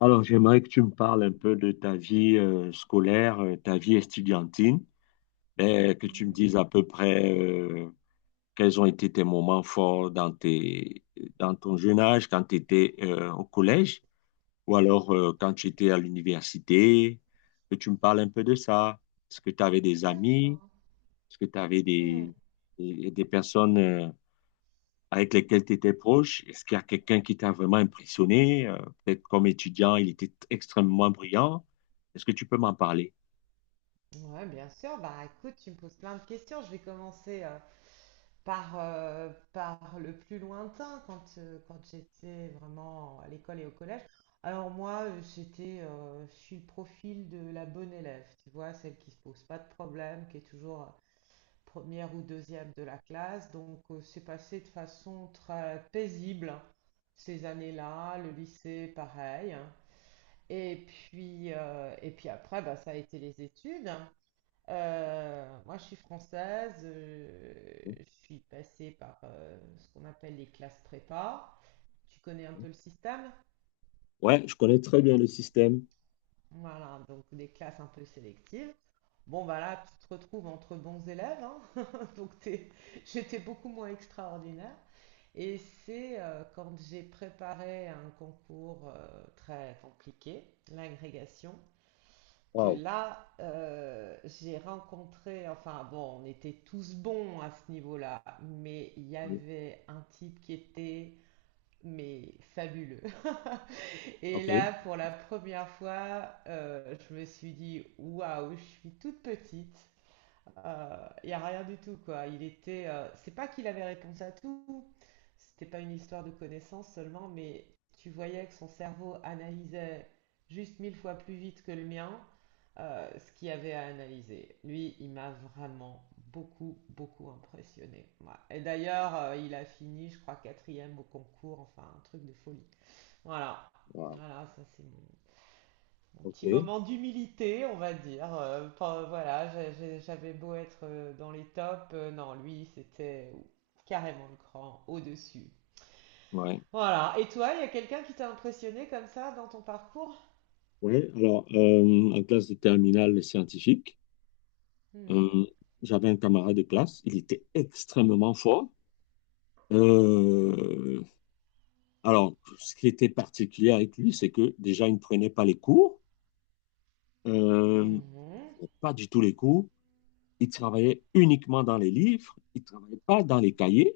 Alors, j'aimerais que tu me parles un peu de ta vie scolaire, ta vie estudiantine, et que tu me Mhm. dises à peu près quels ont été tes moments forts dans ton jeune âge, quand tu étais au collège, ou alors quand tu étais à l'université, que tu me parles un peu de ça. Est-ce que tu avais des amis? D'accord. Est-ce que tu avais Hmm. des personnes avec lesquels tu étais proche? Est-ce qu'il y a quelqu'un qui t'a vraiment impressionné? Peut-être comme étudiant, il était extrêmement brillant. Est-ce que tu peux m'en parler? Ouais, bien sûr. Bah, écoute, tu me poses plein de questions. Je vais commencer par, par le plus lointain, quand, quand j'étais vraiment à l'école et au collège. Alors moi, j'étais, je suis le profil de la bonne élève, tu vois, celle qui se pose pas de problème, qui est toujours première ou deuxième de la classe. Donc, c'est passé de façon très paisible ces années-là, le lycée, pareil, hein. Et puis après, bah, ça a été les études. Moi, je suis française, je suis passée par ce qu'on appelle les classes prépa. Tu connais un peu le système? Ouais, je connais très bien le système. Voilà, donc des classes un peu sélectives. Bon, bah là, tu te retrouves entre bons élèves, hein. donc t'es- J'étais beaucoup moins extraordinaire. Et c'est quand j'ai préparé un concours très compliqué, l'agrégation. Que Wow. là, j'ai rencontré, enfin bon, on était tous bons à ce niveau-là, mais il y Oui. avait un type qui était, mais fabuleux. Et là, OK. pour la première fois, je me suis dit, waouh, je suis toute petite, il n'y a rien du tout, quoi. Il était, c'est pas qu'il avait réponse à tout, c'était pas une histoire de connaissance seulement, mais tu voyais que son cerveau analysait juste mille fois plus vite que le mien, ce qu'il y avait à analyser. Lui, il m'a vraiment beaucoup, beaucoup impressionné. Voilà. Et d'ailleurs, il a fini, je crois, quatrième au concours, enfin, un truc de folie. Voilà. Waouh. Voilà, ça c'est mon, un petit OK. moment d'humilité, on va dire. Voilà, j'avais beau être dans les tops, euh non, lui, c'était carrément le cran au-dessus. Ouais. Voilà. Et toi, il y a quelqu'un qui t'a impressionné comme ça dans ton parcours? Ouais, alors, en classe de terminale les scientifiques, Mhm. euh, j'avais un camarade de classe, il était extrêmement fort. Euh, alors, ce qui était particulier avec lui, c'est que déjà, il ne prenait pas les cours, euh, Mhm. pas du tout les cours. Il travaillait uniquement dans les livres, il ne travaillait pas dans les cahiers.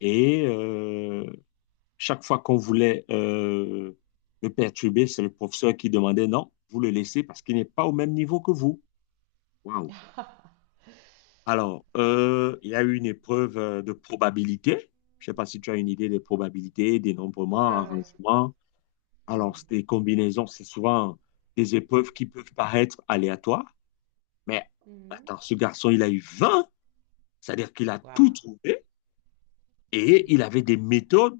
Et chaque fois qu'on voulait le perturber, c'est le professeur qui demandait: non, vous le laissez parce qu'il n'est pas au même niveau que vous. Waouh. Alors, Ouais, il y a eu une épreuve de probabilité. Je ne sais pas si tu as une idée des probabilités, ouais, dénombrement, ouais. arrangement. Alors, Mhm. c'est des combinaisons, c'est souvent des épreuves qui peuvent paraître aléatoires. Mais Mhm. attends, ce garçon, il a eu 20. C'est-à-dire qu'il a tout Waouh. trouvé. Et Mhm. il avait des méthodes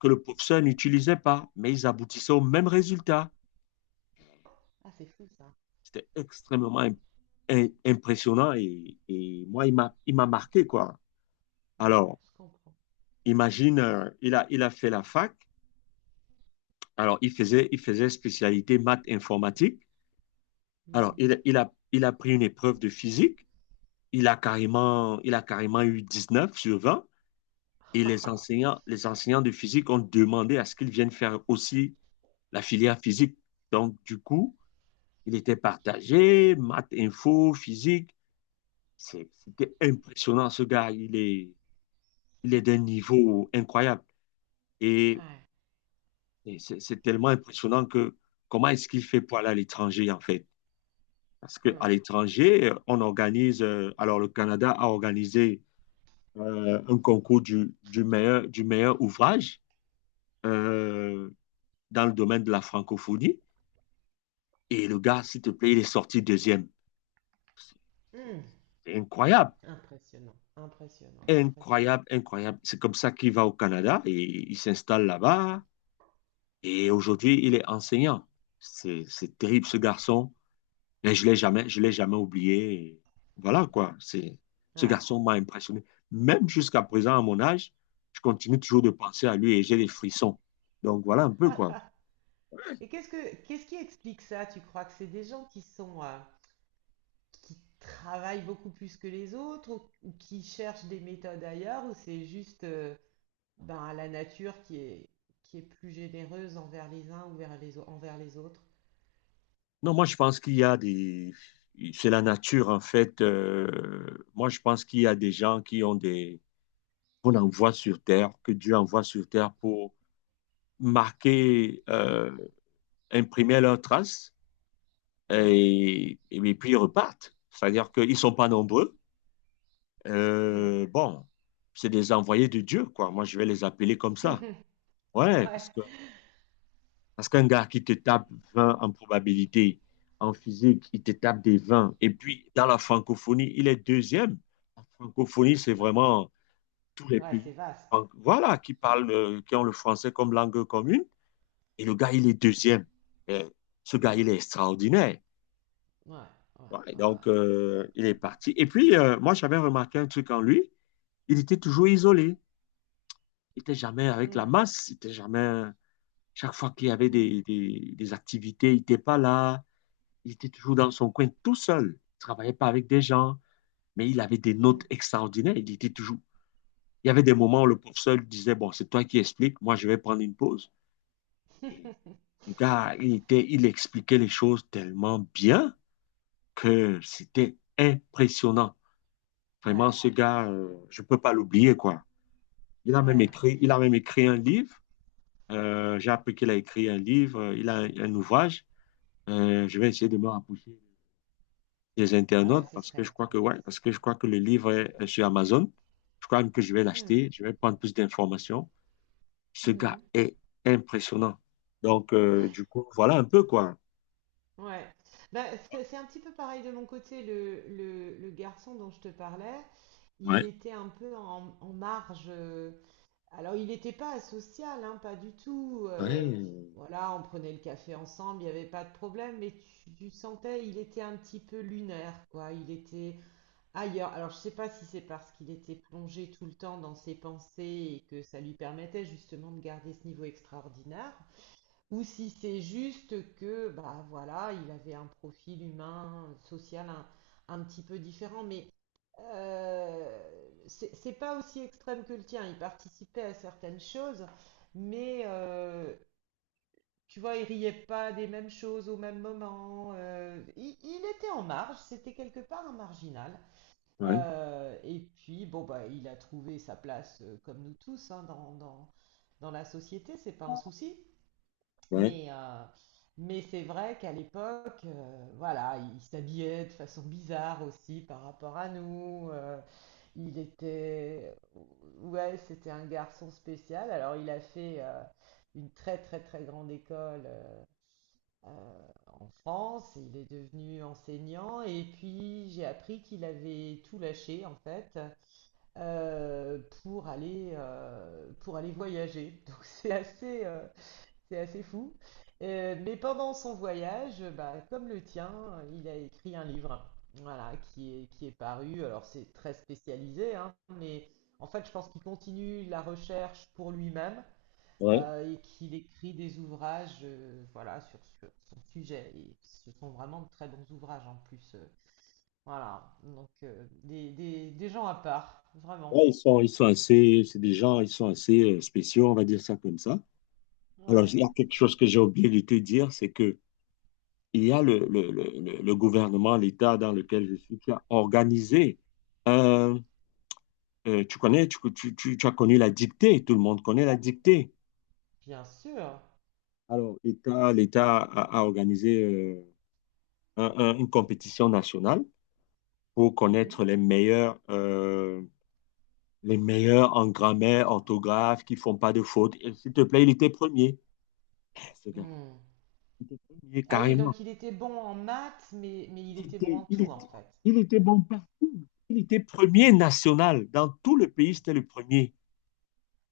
que le professeur n'utilisait pas, mais ils aboutissaient au même résultat. Ah, c'est fou ça. C'était extrêmement impressionnant, et, moi, il m'a marqué, quoi. Ouais, Alors, je comprends. imagine, il a fait la fac. Alors, il faisait spécialité maths informatique. Alors, Mhm. Il a pris une épreuve de physique. Il a carrément eu 19/20. Et les enseignants de physique ont demandé à ce qu'ils viennent faire aussi la filière physique. Donc, du coup, il était partagé, maths, info, physique. C'était impressionnant, ce gars. Il est d'un niveau incroyable. Et, Ouais. et c'est tellement impressionnant que comment est-ce qu'il fait pour aller à l'étranger, en fait? Parce qu'à Mhm. l'étranger, on organise, alors le Canada a organisé un concours du meilleur ouvrage euh, dans le domaine de la francophonie. Et le gars, s'il te plaît, il est sorti deuxième. Mhm. C'est incroyable. Impressionnant, impressionnant, impressionnant. Incroyable, incroyable. C'est comme ça qu'il va au Canada et il s'installe là-bas. Et aujourd'hui, il est enseignant. C'est terrible, ce garçon. Mais je l'ai jamais oublié. Et voilà, quoi. Ce Ouais. garçon m'a impressionné. Même jusqu'à présent, à mon âge, je continue toujours de penser à lui et j'ai des frissons. Donc, voilà un peu, quoi. Et qu'est-ce qui explique ça? Tu crois que c'est des gens qui sont qui travaillent beaucoup plus que les autres ou qui cherchent des méthodes ailleurs ou c'est juste ben, la nature qui est plus généreuse envers les uns ou vers les au- envers les autres? Non, moi, je pense qu'il y a c'est la nature, en fait. Moi, je pense qu'il y a des gens qui ont qu'on envoie sur Terre, que Dieu envoie sur Terre pour marquer, imprimer leurs traces, Ah, et puis ils repartent. C'est-à-dire qu'ils ne sont pas nombreux. hmm. Bon, c'est des envoyés de Dieu, quoi. Moi, je vais les appeler comme ça. Ouais, Ouais, parce qu'un gars qui te tape 20 en probabilité, en physique, il te tape des 20. Et puis, dans la francophonie, il est deuxième. La francophonie, c'est ouais, vraiment tous les ouais, c'est pays. vaste. Donc, voilà, qui parlent, qui ont le français comme langue commune. Et le gars, il est deuxième. Et ce Hmm. gars, il est extraordinaire. Ouais, ouais, Ouais, ouais, ouais, donc, c'est sûr. il est parti. Et puis, moi, j'avais remarqué un truc en lui. Il était toujours isolé. Il n'était jamais avec la Hmm, masse. Il était jamais. Chaque fois qu'il y avait hmm, des activités, il n'était pas là. Il était toujours dans son coin tout seul. Il travaillait pas avec des gens. Mais il avait des hmm. notes extraordinaires. Il était toujours. Il y avait des moments où le professeur lui disait: bon, c'est toi qui expliques. Moi, je vais prendre une pause. Et le gars, il expliquait les choses tellement bien que c'était impressionnant. Vraiment, Ouais, ce gars, je ne peux pas l'oublier, quoi. Ouais. Il a même écrit un livre. J'ai appris qu'il a écrit un livre, il a un ouvrage. Je vais essayer de me rapprocher des Ah ouais, internautes ce parce serait que je crois que intéressant. ouais, parce que je crois que le livre est sur Amazon. Je crois même que je vais Hmm, l'acheter. Je vais prendre plus d'informations. Ce gars hmm. est impressionnant. Donc, Ah, du coup, voilà un peu, quoi. ouais, bah, c'est un petit peu pareil de mon côté. Le garçon dont je te parlais, il Ouais. était un peu en, en marge. Alors, il n'était pas asocial, hein, pas du tout. Ouais, Voilà, on prenait le café ensemble, il n'y avait pas de problème, mais tu sentais, il était un petit peu lunaire, quoi. Il était ailleurs. Alors, je ne sais pas si c'est parce qu'il était plongé tout le temps dans ses pensées et que ça lui permettait justement de garder ce niveau extraordinaire. Ou si c'est juste que, bah voilà, il avait un profil humain, social un petit peu différent, mais c'est pas aussi extrême que le tien. Il participait à certaines choses, mais tu vois, il riait pas des mêmes choses au même moment. Il était en marge, c'était quelque part un marginal. ouais, Et puis, bon, bah, il a trouvé sa place, comme nous tous, hein, dans la société, c'est pas un souci. ouais, Mais, euh, mais c'est vrai qu'à l'époque, voilà, il s'habillait de façon bizarre aussi par rapport à nous. Il était, ouais, c'était un garçon spécial. Alors il a fait une très très très grande école euh, en France. Il est devenu enseignant et puis j'ai appris qu'il avait tout lâché en fait, pour aller voyager. Donc c'est assez fou. Mais pendant son voyage, bah, comme le tien, il a écrit un livre, voilà, qui est paru. Alors c'est très spécialisé, hein, mais en fait, je pense qu'il continue la recherche pour lui-même, ouais. Et qu'il écrit des ouvrages, voilà, sur son sujet. Et ce sont vraiment de très bons ouvrages en plus. Voilà, donc des gens à part, vraiment. Ouais, ils sont assez, c'est des gens, ils sont assez spéciaux, on va dire ça comme ça. Alors, Ouais, il y a quelque chose que j'ai oublié de te dire, c'est que il y a le gouvernement, l'État dans lequel je suis, qui a organisé, euh, tu connais, tu as connu la dictée, tout le monde connaît la dictée. bien sûr. Alors, l'État a organisé une compétition nationale pour Mhm. connaître les meilleurs en grammaire, orthographe, qui font pas de fautes. Et s'il te plaît, il était premier. Eh, ce gars. Hmm. Et Ah oui, carrément. donc il était bon en maths, mais il Il était bon était, en il tout, était, en fait. il était bon partout. Il était premier Hmm, national. Dans tout le pays, c'était le premier.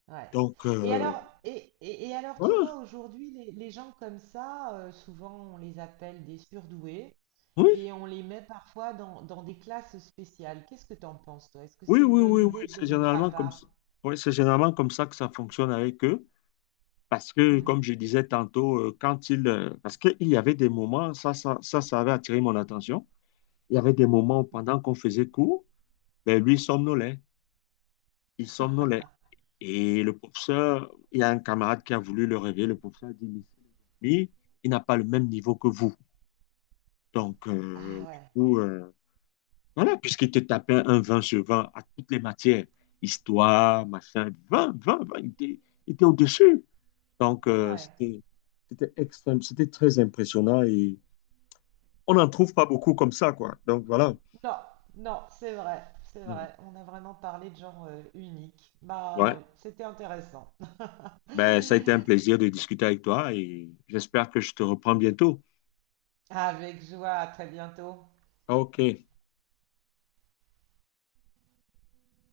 ouais. Donc, Et alors, alors, tu voilà. vois, aujourd'hui, les gens comme ça, souvent, on les appelle des surdoués Oui, et on les met parfois dans des classes spéciales. Qu'est-ce que tu en penses, toi? Est-ce que oui, c'est une oui, bonne oui, oui. idée de C'est les mettre à généralement comme part? ça. Oui, c'est généralement comme ça que ça fonctionne avec eux. Parce que, Hmm. comme je disais tantôt, parce qu'il y avait des moments, ça avait attiré mon attention. Il y avait des moments où, pendant qu'on faisait cours, ben, lui somnolait. Il somnolait. Et le professeur, il y a un camarade qui a voulu le réveiller. Le professeur a dit, mais lui, il n'a pas le même niveau que vous. Donc, Ah du ouais, coup, voilà, puisqu'il te tapait un 20 sur 20 à toutes les matières, histoire, machin, 20, 20, 20, il était au-dessus. Donc, ouais. C'était extrême, c'était très impressionnant et on n'en trouve pas beaucoup comme ça, quoi. Donc, voilà. Non, non, c'est vrai, c'est Mhm. vrai. On a vraiment parlé de genre unique. Bah Ouais, oui, c'était intéressant. ben, ça a été un plaisir de discuter avec toi et j'espère que je te reprends bientôt. Avec joie, à très bientôt. Ok.